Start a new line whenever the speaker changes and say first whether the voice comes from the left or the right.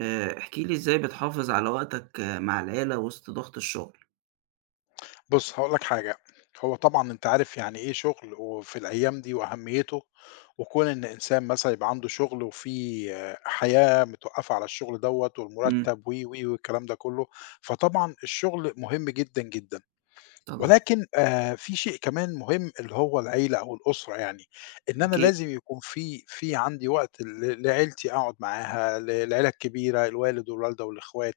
right: احكِ لي إزاي بتحافظ على وقتك آه، مع العيلة وسط ضغط الشغل؟
left: بُص، هاقول لك حاجة، هو طبعًا أنت عارف يعني إيه شغل وفي الأيام دي وأهميته، وكون إن إنسان مثلًا يبقى عنده شغل وفي حياة متوقّفة على الشغل دوّة
right: إمم،
left: والمُرتّب و، و، والكلام ده كُلّه، فطبعًا الشغل مهم جدًا، جدًا.
right: طبعًا،
left: ولكن في شيء كمان مهم اللي هو العيلة أو الأسرة يعني، إن أنا
right: أكيد،
left: لازم يكون في عندي وقت لعيلتي أقعد معاها، للعيلة الكبيرة الوالد والوالدة والإخوات،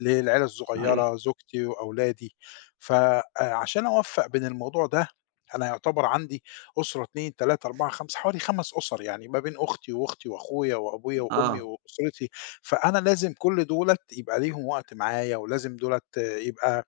left: للعيلة
right: صحيح،
left: الصغيرة زوجتي وأولادي. ف عشان أوفّق بين الموضوع ده أنا يعتبر عندي أسرة 2، 3، 4، 5 حوالي 5 أسر يعني ما بين أختي وأختي وأخويا وأبويا وأمي
right: آه،
left: وأسرتي، فأنا لازم كل دُولة يبقى ليهم وقت معايا ولازم دُولة يبقى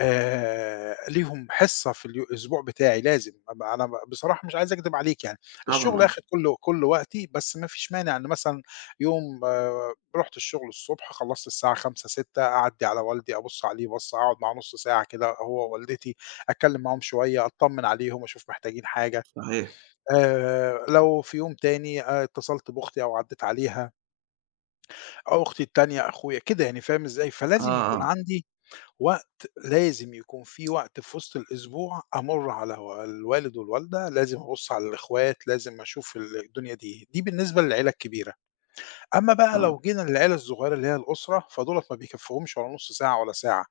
left: ليهم حصّة في الأسبوع بتاعي لازم، أبقى أنا بصراحة مش عايز أكدب عليك يعني،
right: طبعًا
left: الشغل
right: آه،
left: أخد كل وقتي. بس ما فيش مانع إن مثلًا يوم رُحت الشغل الصبح خلّصت الساعة 17:00، 18:00 أعدّي على والدي، أبُص عليه بَصّة، أقعد معاه نُص ساعة كده هو ووالدتي، أتكلّم معاهم شوية، أطّمن عليهم، أشوف محتاجين حاجة.
right: صحيح،
left: لو في يوم تاني اتصلت بأختي أو عدّيت عليها، أو أختي التانية، أخويا، كده يعني فاهم إزاي؟ فلازم
right: آه،
left: يكون
right: آه،
left: عندي وقت، لازم يكون في وقت في وسط الأسبوع أمُر على الوالد والوالدة، لازم أبُص على الإخوات، لازم أشوف الدنيا دي، دي بالنسبة للعيلة الكبيرة. أمّا بقى
right: آه،
left: لو جينا للعيلة الصغيرة اللي هي الأسرة، فدُولَة ما بيكفّيهمش ولا نُص ساعة ولا ساعة.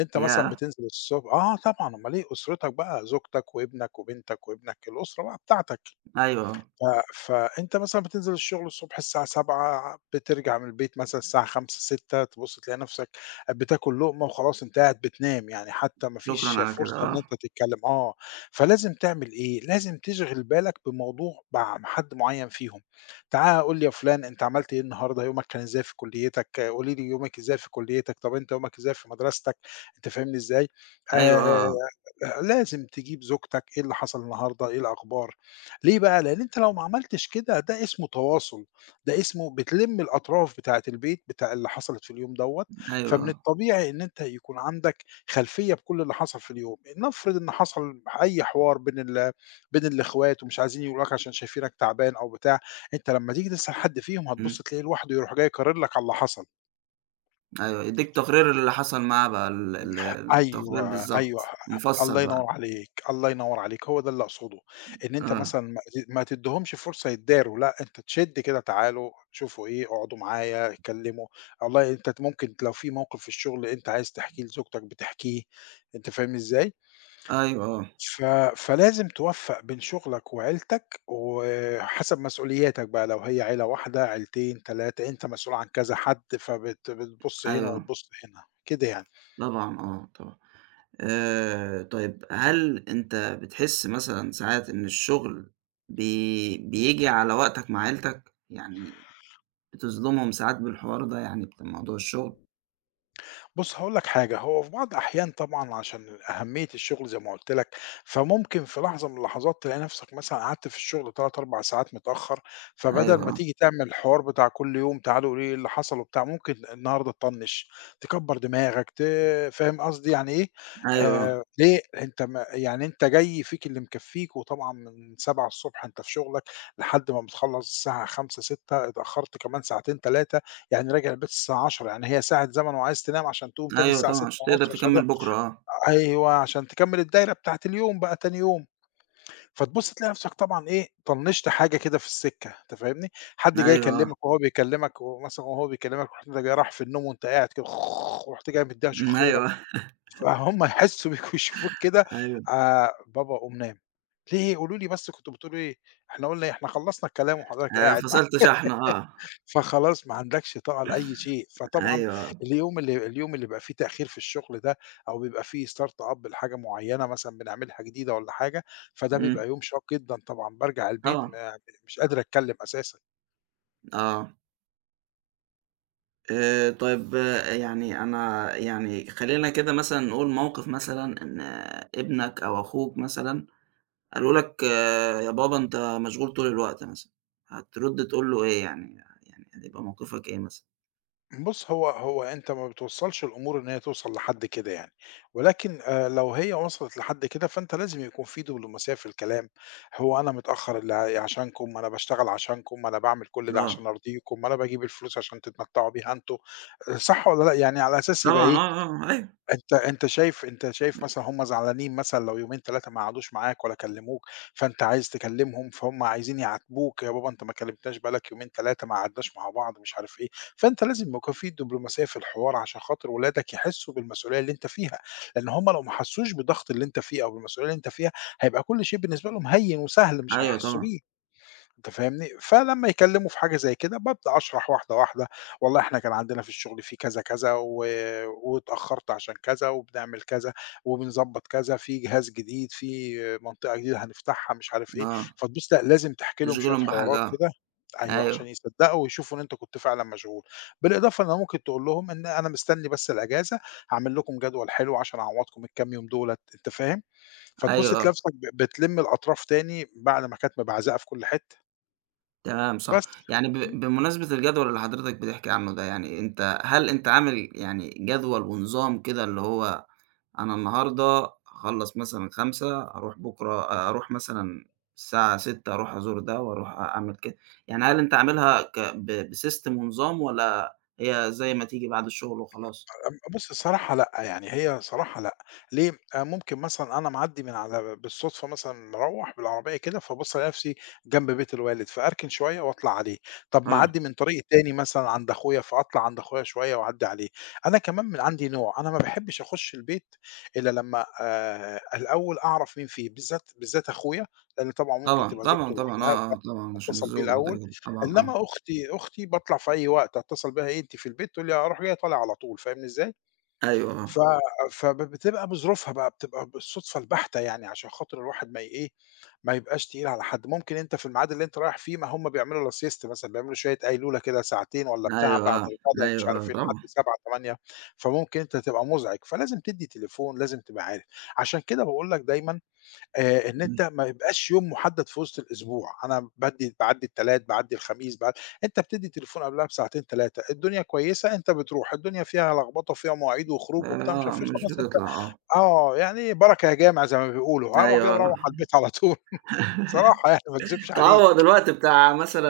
left: أنت مثلًا
right: ياه!
left: بتنزل آه طبعًا، أُمّال إيه، أسرتك بقى زوجتك وابنك وبنتك وابنك، الأسرة بقى بتاعتك.
right: أيوه آه،
left: ف فأنت مثلًا بتنزل الشغل الصبح الساعة 07:00 بترجع من البيت مثلًا الساعة 17:00، 18:00 تبُص تلاقي نفسك بتاكل لقمة وخلاص أنت قاعد بتنام، يعني حتى ما
right: شكرًا
left: فيش
right: على كده،
left: فرصة إن
right: آه،
left: أنت تتكلم. فلازم تعمل إيه، لازم تشغِل بالك بموضوع مع حد معيّن فيهم، تعالَ قُل لي يا فُلان أنت عملت إيه النهارده، يومك كان إزاي في كُلّيتك، قولي لي يومِك إزاي في كُلّيتك، طَب أنت يومك إزاي في مدرستك، أنت فاهمني إزاي؟
right: أيوه، آه،
left: آآ
right: آه،
left: لازم تجيب زوجتك، إيه اللي حصل النهارده، إيه الأخبار، ليه بقى؟ لأن أنت لو ما عملتش كده ده اسمه تواصل، ده اسمه بتلم الأطراف بتاعة البيت بتاع اللي حصلت في اليوم دوّة.
right: أيوه،
left: فمن
right: آه،
left: الطبيعي إن أنت يكون عندك خلفية بكل اللي حصل في اليوم، نفرض إن حصل أي حوار بين الإخوات ومش عايزين يقولوا لك عشان شايفينك تعبان أو بتاع، أنت لما تيجي تسأل حد فيهم
right: إمم،
left: هتبُص تلاقيه لوحده يروح جاي قارر لك على اللي حصل.
right: أيوه، يدّيك تقرير اللي حصل معاه بقى ال التقرير
left: أيوه، أيوه،
right: بالضبط، مفصّل
left: الله
right: بقى،
left: ينوّر عليك، الله ينوّر عليك، هو ده اللي أقصده، إن أنت
right: آه،
left: مثلًا ما تدّيهمش فرصة يتداروا، لأ أنت تشِد كده تعالوا شوفوا إيه، اقعدوا معايا، اتكلموا. والله أنت ممكن لو في موقف في الشغل أنت عايز تحكيه لزوجتك بتحكيه، أنت فاهمني إزاي؟
right: أيوه، آه،
left: ف فلازم توفّق بين شغلك وعيلتك، وحسب مسؤولياتك بقى لو هي عيلة واحدة، عيلتين، 3، أنت مسؤول عن كذا حد، بتبُص هنا
right: أيوه،
left: وتبُص هنا، كده يعني.
right: طبعًا، آه، طبعًا. طيب هل أنت بتحس مثلًا ساعات إن الشغل بييجي على وقتك مع عيلتك؟ يعني بتظلمهم ساعات بالحوار ده يعني بتاع موضوع الشغل؟
left: بُص هاقول لك حاجة، هو في بعض الأحيان طبعًا عشان أهمية الشغل زي ما قُلت لك، فممكن في لحظة من اللحظات تلاقي نفسك مثلًا قعدت في الشغل 3، 4 ساعات متأخّر، فبدل
right: أيوه
left: ما
right: آه،
left: تيجي تعمل الحوار بتاع كل يوم تعالوا قولوا لي إيه اللي حصل وبتاع، ممكن النهارده تطنّش، تكبّر دماغك، فاهم قصدي يعني إيه.
right: أيوه آه،
left: ليه؟ أنت ما يعني أنت جاي فيك اللي مكفّيك وطبعًا من 7:00 ص أنت في شغلك لحد ما بتخلّص الساعة 17:00، 18:00 اتأخّرت كمان ساعتين، 3، يعني راجع البيت الساعة 22:00 يعني هي ساعة زمن وعايز تنام عشان تقوم تاني
right: أيوه
left: الساعة
right: طبعًا عشان تقدر
left: 6:30 عشان ده
right: تكمّل بُكرة آه،
left: أيوه، عشان تكمّل الدايرة بتاعة اليوم بقى تاني يوم. فتبُص تلاقي نفْسك طبعًا إيه، طنّشت حاجة كده في السكة، أنت فاهمني، حد جاي
right: أيوه آه،
left: يكلّمك وهو بيكلّمك ومثلًا وهو بيكلّمك رُحت أنت جاي رايح في النوم وأنت قاعد كده ورُحت جاي مدّيها
right: إمم،
left: شخيرة،
right: أيوه
left: فهُم يحسّوا بيك ويشوفوك كده.
right: أيوه
left: بابا قوم نام، ليه قولوا لي بس كنتم بتقولوا إيه؟ إحنا قُلنا إيه، إحنا خلّصنا الكلام وحضرتك قاعد
right: فصلت شحن آه،
left: فخلاص ما عندكش طاقة لأي شيء. فطبعًا
right: أيوه آه،
left: اليوم اللي اليوم اللي بيبقى فيه تأخير في الشغل ده أو بيبقى فيه start up لحاجة معيّنة مثلًا بنعملها جديدة والّا حاجة، فده
right: إمم،
left: بيبقى يوم شاق جدًا طبعًا، بارجع البيت
right: طبعًا
left: ما مش قادر أتكلم أساسًا.
right: آه، طيب آه، يعني أنا يعني خلّينا كده مثلًا نقول موقف مثلًا إن ابنك أو أخوك مثلًا قالوا لك آه، يا بابا أنت مشغول طول الوقت مثلًا، هترد تقول له إيه يعني؟ يعني هيبقى موقفك إيه مثلًا؟
left: بُص، هو أنت ما بتوصّلش الأمور إن هي توصل لحد كده يعني، ولكن لو هي وصلت لحد كده فأنت لازم يكون في دبلوماسية في الكلام، هو أنا متأخّر عشانكم، ما أنا باشتغل عشانكم، ما أنا باعمل كل ده
right: آه،
left: عشان أرضيكم، ما أنا باجيب الفلوس عشان تتمتّعوا بيها أنتم، صح والّا لأ؟ يعني على أساس يبقى
right: طبعًا
left: إيه.
right: آه، آه، آه، أيوه،
left: أنت شايف مثلًا هُم زعلانين مثلًا لو يومين 3 ما قعدوش معاك ولا كلموك، فأنت عايز تكلمهم، فهُم عايزين يعاتبوك، "يا بابا أنت ما كلمتناش بقى لك يومين 3 ما قعدناش مع بعض،" مش عارف إيه، فأنت لازم يبقى في دبلوماسية في الحوار عشان خاطر ولادك يحسّوا بالمسؤولية اللي أنت فيها، لإن هُم لو ما حسّوش بالضغط اللي أنت فيه أو بالمسؤولية اللي أنت فيها، هيبقى كل شيء بالنسبة لهم هيّن وسهل مش
right: أيوه
left: هيحسّوا
right: طبعًا،
left: بيه. أنت فاهمني؟ فلمّا يكلّموا في حاجة زي كده، بابدأ أشرح واحدة، واحدة، والله إحنا كان عندنا في الشغل في كذا، كذا و واتأخّرت عشان كذا وبنعمل كذا وبنضبّط كذا، في جهاز جديد، في منطقة جديدة هنفتحها مش عارف إيه،
right: آه،
left: فتبُص لأ لازم تحكي لهم شوية
right: تشغيلهم بحاجة
left: حوارات
right: آه،
left: كده، أيوه،
right: أيوه،
left: عشان يصدّقوا ويشوفوا إن أنت كنت فعلًا مشغول، بالإضافة إن أنا ممكن تقول لهم إن أنا مستني بس الأجازة، هاعمل لكم جدول حلو عشان أعوّضكم الكام يوم دُولة، أنت فاهم؟ فتبُص
right: أيوه آه،
left: تلاقي نفْسك بتلِم الأطراف تاني بعد ما كانت مبعزقة في كل حتّة.
right: تمام صح،
left: بس
right: يعني ب بمناسبة الجدول اللي حضرتك بتحكي عنه ده، يعني أنت هل أنت عامل يعني جدول ونظام كده اللي هو أنا النهارده هاخلّص مثلًا 17:00 أروح بكرة أروح مثلًا الساعة 18:00 أروح أزور ده وأروح أعمل كده. يعني هل أنت عاملها ك ب بسيستم ونظام والّا هي زي ما تيجي بعد الشغل وخلاص؟
left: بُص الصراحة لأ، يعني هي صراحة لأ، ليه؟ ممكن مثلًا أنا معدّي من على بالصدفة مثلًا مروّح بالعربية كده، فابُص ألاقي نفسي جنب بيت الوالد، فأركن شوية وأطلع عليه، طب
right: آه.
left: معدّي من طريق تاني مثلًا عند أخويا، فأطلع عند أخويا شوية وأعدّي عليه. أنا كمان من عندي نوع، أنا ما باحبش أخش البيت إلا لمّا الأول أعرف مين فيه، بالذات بالذات أخويا، لإن طبعًا ممكن
right: طبعًا،
left: تبقى
right: طبعًا،
left: زوجته
right: طبعًا، آه، آه،
left: لوحدها
right: طبعًا عشان
left: أتصل بيه
right: الزوجة
left: الأول،
right: وكده، طبعًا آه.
left: إنما أختي باطلع في أي وقت أتصل بيها "إيه أنتِ في البيت؟" تقول لي "أروح جاي طالع على طول." فاهمني إزاي؟
right: أيوه آه.
left: ف فبتبقى بظروفها بقى، بتبقى بالصدفة البحتة يعني عشان خاطر الواحد ما ي إيه، ما يبقاش تقيل على حد، ممكن أنت في الميعاد اللي أنت رايح فيه ما هم بيعملوا لا siesta مثلًا، بيعملوا شوية قيلولة كده ساعتين والّا بتاع
right: أيوه
left: بعد
right: آه.
left: الغدا ومش
right: أيوه آه
left: عارف إيه لحد
right: طبعًا.
left: 19:00، 20:00، فممكن أنت تبقى مُزعج، فلازم تدّي تليفون، لازم تبقى عارف. عشان كده باقول لك دايمًا إن أنت
right: إمم.
left: ما يبقاش يوم محدد في وسط الأسبوع، أنا بادّي باعدّي التلات، باعدّي الخميس، أنت بتدّي تليفون قبلها بساعتين، 3، الدنيا كويسة أنت بتروح، الدنيا فيها لخبطة وفيها مواعيد وخروج وبتاع مش
right: آه،
left: عارف إيه،
right: مش
left: خلاص أنت
right: بتطلع آه.
left: آه، يعني بركة يا جامع زي ما بيقولوا، هاروح جاي
right: أيوه آه.
left: مروّح على البيت على طول. بصراحة يعني ما اكذبش
right: تعوّض
left: عليك،
right: الوقت بتاع مثلًا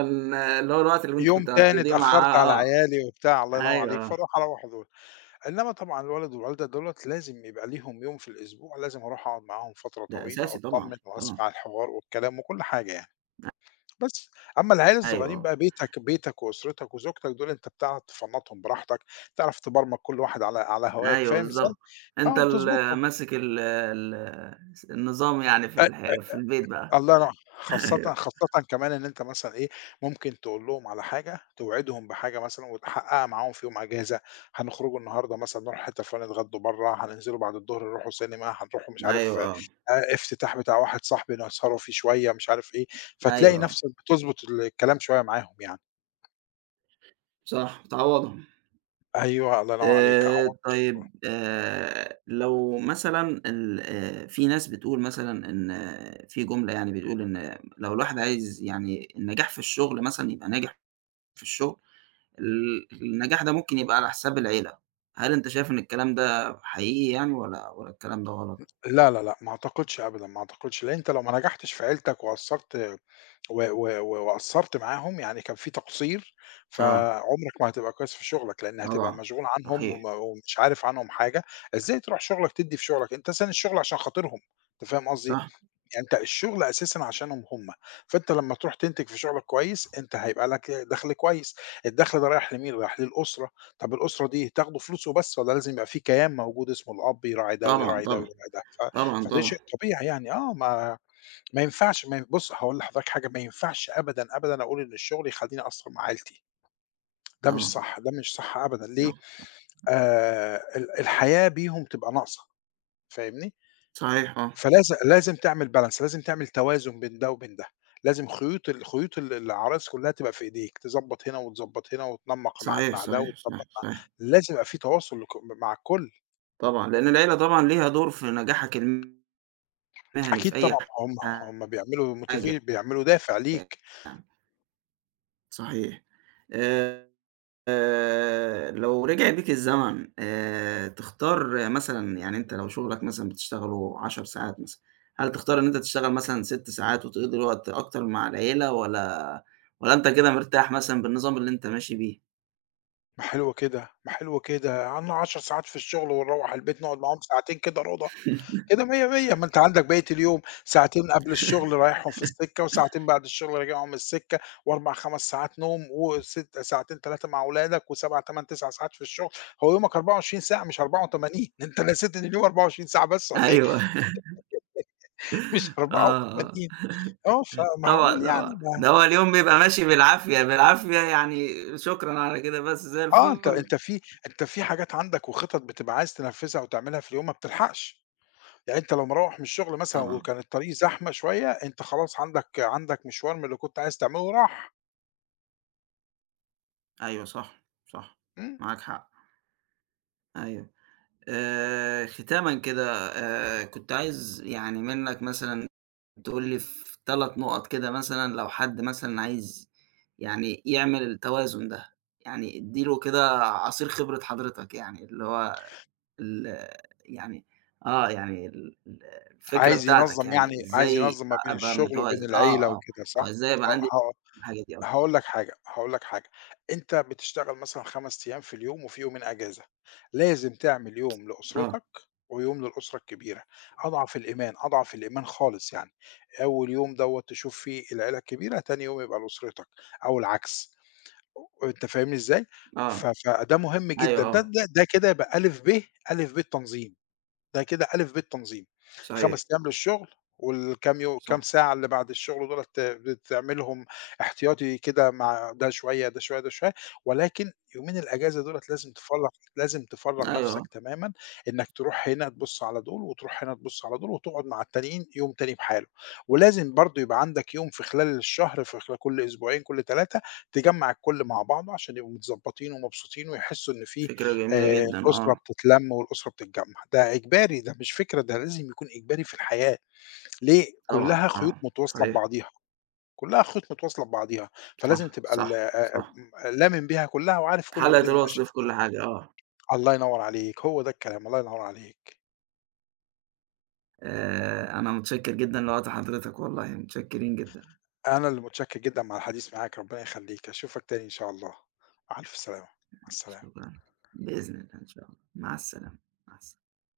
right: اللي هو الوقت اللي أنت
left: يوم
right: كنت
left: تاني
right: هتقضيه مع
left: اتأخّرت على
right: آه. آه.
left: عيالي وبتاع الله ينوّر
right: أيوه
left: عليك،
right: آه.
left: فاروح أروّح دول، إنّما طبعًا الولد والوالدة دُولة لازم يبقى ليهم يوم في الأسبوع لازم أروح أقعد معاهم فترة
right: ده
left: طويلة
right: أساسي
left: وأطمّن
right: طبعًا، طبعًا.
left: وأسمع الحوار والكلام وكل حاجة يعني. بس، أمّا العيال الصغيرين
right: أيوه،
left: بقى بيتك بيتك وأسرتك وزوجتك دول أنت بتعرف تفنّطهم براحتك، تعرف تبرمج كل واحد على هواك،
right: أيوه
left: فاهم إزاي؟
right: بالضبط. أنت
left: آه،
right: اللي
left: وتضبطهم.
right: ماسك ال النظام يعني في
left: أ
right: الح في البيت بقى.
left: الله ينور. خاصةً
right: أيوه،
left: خاصةً كمان إن أنت مثلًا إيه، ممكن تقول لهم على حاجة، توعدهم بحاجة مثلًا وتحققها معاهم في يوم أجازة، هنخرجوا النهارده مثلًا نروحوا الحتة الفلانية نتغدوا برّه، هننزلوا بعد الضهر نروحوا سينما، هنروحوا مش عارف
right: أيوه آه،
left: افتتاح بتاع واحد صاحبي نسهروا فيه شوية مش عارف إيه،
right: أيوه
left: فتلاقي
right: آه،
left: نفسك بتضبط الكلام شوية معاهم يعني.
right: صح تعوّضهم.
left: أيوه، الله ينوّر عليك، عوّضت شغلهم.
right: طيب لو مثلًا ال في ناس بتقول مثلًا إن في جملة يعني بتقول إن لو الواحد عايز يعني النجاح في الشغل مثلًا يبقى ناجح في الشغل، النجاح ده ممكن يبقى على حساب العيلة، هل أنت شايف إن الكلام ده حقيقي يعني والّا الكلام ده غلط؟
left: لا، لا، لأ، ما أعتقدش أبدًا، ما أعتقدش، لإن أنت لو ما نجحتش في عيلتك وقصّرت و و و وقصّرت معاهم، يعني كان في تقصير،
right: آه.
left: فعمرك ما هتبقى كويس في شغلك، لإن هتبقى
right: طبعًا،
left: مشغول عنهم
right: صحيح،
left: وم ومش عارف عنهم حاجة، إزاي تروح شغلك تدّي في شغلك؟ أنت سايب الشغل عشان خاطرهم، أنت فاهم قصدي؟
right: صح،
left: يعني أنت الشغل أساسًا عشانهم هم، فأنت لمّا تروح تنتج في شغلك كويس، أنت هيبقى لك دخل كويس، الدخل ده رايح لمين؟ رايح للأسرة، طب الأسرة دي تاخده فلوس وبس والّا لازم يبقى في كيان موجود اسمه الأب يراعي ده
right: طبعًا،
left: ويراعي ده
right: طبعًا،
left: ويراعي ده. ف
right: طبعًا،
left: فده
right: طبعًا،
left: شيء طبيعي يعني آه، ما ما ينفعش ما ي بُص هاقول لحضرتك حاجة، ما ينفعش أبدًا، أبدًا أقول إن الشغل يخلّيني أقصّر مع عيلتي، ده مش
right: طبعًا،
left: صح، ده مش صح أبدًا. ليه؟
right: صح،
left: ال الحياة بيهم تبقى ناقصة، فاهمني؟
right: صحيح آه،
left: لازم تعمل بالانس، لازم تعمل توازن بين ده وبين ده، لازم خيوط العرايس كلّها تبقى في إيديك، تضبّط هنا وتضبّط هنا وتنمّق ميعاد
right: صحيح،
left: مع ده
right: صحيح، صح،
left: وتضبّط مع،
right: صحيح،
left: لازم يبقى في تواصل لك مع الكل،
right: طبعًا، لأن العيلة طبعًا ليها دور في نجاحك المهني
left: أكيد
right: في أي
left: طبعًا هم، هم
right: حاجة
left: بيعملوا دافع ليك.
right: يعني، صحيح، آآ لو رجع بيك الزمن تختار مثلًا يعني أنت لو شغلك مثلًا بتشتغله 10 ساعات مثلًا، هل تختار إن أنت تشتغل مثلًا 6 ساعات وتقضي الوقت أكتر مع العيلة والّا أنت كده مرتاح مثلًا بالنظام اللي أنت ماشي بيه؟
left: ما حلو كده، ما حلو كده، قعدنا 10 ساعات في الشغل ونروّح البيت نقعد معاهم ساعتين كده رضا، كده مِيَّة، مِيَّة، ما أنت عندك بقية اليوم ساعتين قبل الشغل رايحهم في السكة، وساعتين بعد الشغل راجعهم من السكة، و4، 5 ساعات نوم، وست ساعتين 3 مع ولادك، و7، 8، 9 ساعات في الشغل، هو يومك 24 ساعة مش 84 أنت نسيت إن اليوم 24 ساعة بس والّا إيه؟
right: أيوه
left: مش
right: آه، آه.
left: 84 آه،
right: طبعًا،
left: فمعقول يعني
right: طبعًا.
left: ما
right: ده هو اليوم بيبقى ماشي بالعافية، بالعافية يعني شكرًا على كده بس زي
left: آه، أنت
right: الفل.
left: أنت في أنت في حاجات عندك وخطط بتبقى عايز تنفذها وتعملها في اليوم ما بتلحقش. يعني أنت لو مروّح من الشغل مثلًا
right: طبعًا.
left: وكان الطريق زحمة شوية، أنت خلاص عندك عندك مشوار من اللي كنت عايز تعمله راح،
right: أيوه صح، صح.
left: إمم،
right: معاك حق. أيوه. ختامًا كده كنت عايز يعني منّك مثلًا تقول لي في 3 نُقط كده مثلًا لو حد مثلًا عايز يعني يعمل التوازن ده، يعني ادّي له كده عصير خبرة حضرتك يعني، اللي هو ال يعني آه، يعني ال الفكرة
left: عايز
right: بتاعتك
left: ينظّم يعني
right: يعني
left: عايز
right: إزاي
left: ينظّم ما بين
right: أبقى
left: الشغل وبين
right: متوازن، آه،
left: العيلة
right: آه،
left: وكده
right: آه،
left: صح؟
right: إزاي
left: ه
right: أبقى عندي
left: ه
right: الحاجة دي، آه،
left: هاقول لك حاجة، هاقول لك حاجة، أنت بتشتغل مثلًا 5 أيام في اليوم وفي يومين أجازة، لازم تعمل يوم
right: آه،
left: لأسرتك ويوم للأسرة الكبيرة، أضعف الإيمان، أضعف الإيمان خالص يعني، أول يوم دوّة تشوف فيه العيلة الكبيرة، تاني يوم يبقى لأسرتك أو العكس. أنت فاهمني إزاي؟ ف
right: آه،
left: فده مهم
right: أيوه
left: جدًا، ده
right: آه،
left: ده ده كده يبقى ألِف، ب، ألِف، ب التنظيم. ده كده ألِف، ب، تنظيم،
right: صحيح،
left: 5 أيام للشغل والكام يو كام
right: صح،
left: ساعة اللي بعد الشغل دُولة بتعملهم احتياطي كده مع ده شوية، ده شوية، ده شوية، ولكن يومين الأجازة دُولة لازم تفرّغ، لازم تفرّغ
right: أيوه آه،
left: نَفْسك تمامًا، إنّك تروح هنا تبُص على دُول وتروح هنا تبُص على دُول وتقعد مع التانيين يوم تاني بحاله، ولازم برضه يبقى عندك يوم في خلال الشهر في خلا كل أسبوعين، كل 3، تجمّع الكل مع بعضه عشان يبقوا متضبّطين ومبسوطين ويحسّوا إن في
right: فكرة جميلة جدًا
left: الأسرة
right: آه،
left: بتتلَم والأسرة بتتجمّع، ده إجباري، ده مش فكرة، ده لازم يكون إجباري في الحياة، ليه؟
right: طبعًا،
left: كلّها خيوط
right: طبعًا،
left: متواصلة
right: صحيح،
left: ببعضيها، كلّها خيوط متواصلة ببعضيها،
right: صح،
left: فلازم تبقى
right: صح،
left: ال
right: صح،
left: آمم لامم بيها كلّها وعارف كل
right: حلقة
left: الدنيا ماشية،
right: الوصل في كل حاجة آه،
left: الله ينوّر عليك، هو ده الكلام، الله ينوّر عليك.
right: أنا متشكر جدًا لوقت حضرتك والله، متشكرين جدًا،
left: أنا اللي متشكّر جدًا على الحديث معاك، ربنا يخلّيك، أشوفك تاني إن شاء الله، مع ألف سلامة، مع السلامة.
right: شكرًا، بإذن الله إن شاء الله، مع السلامة، مع الس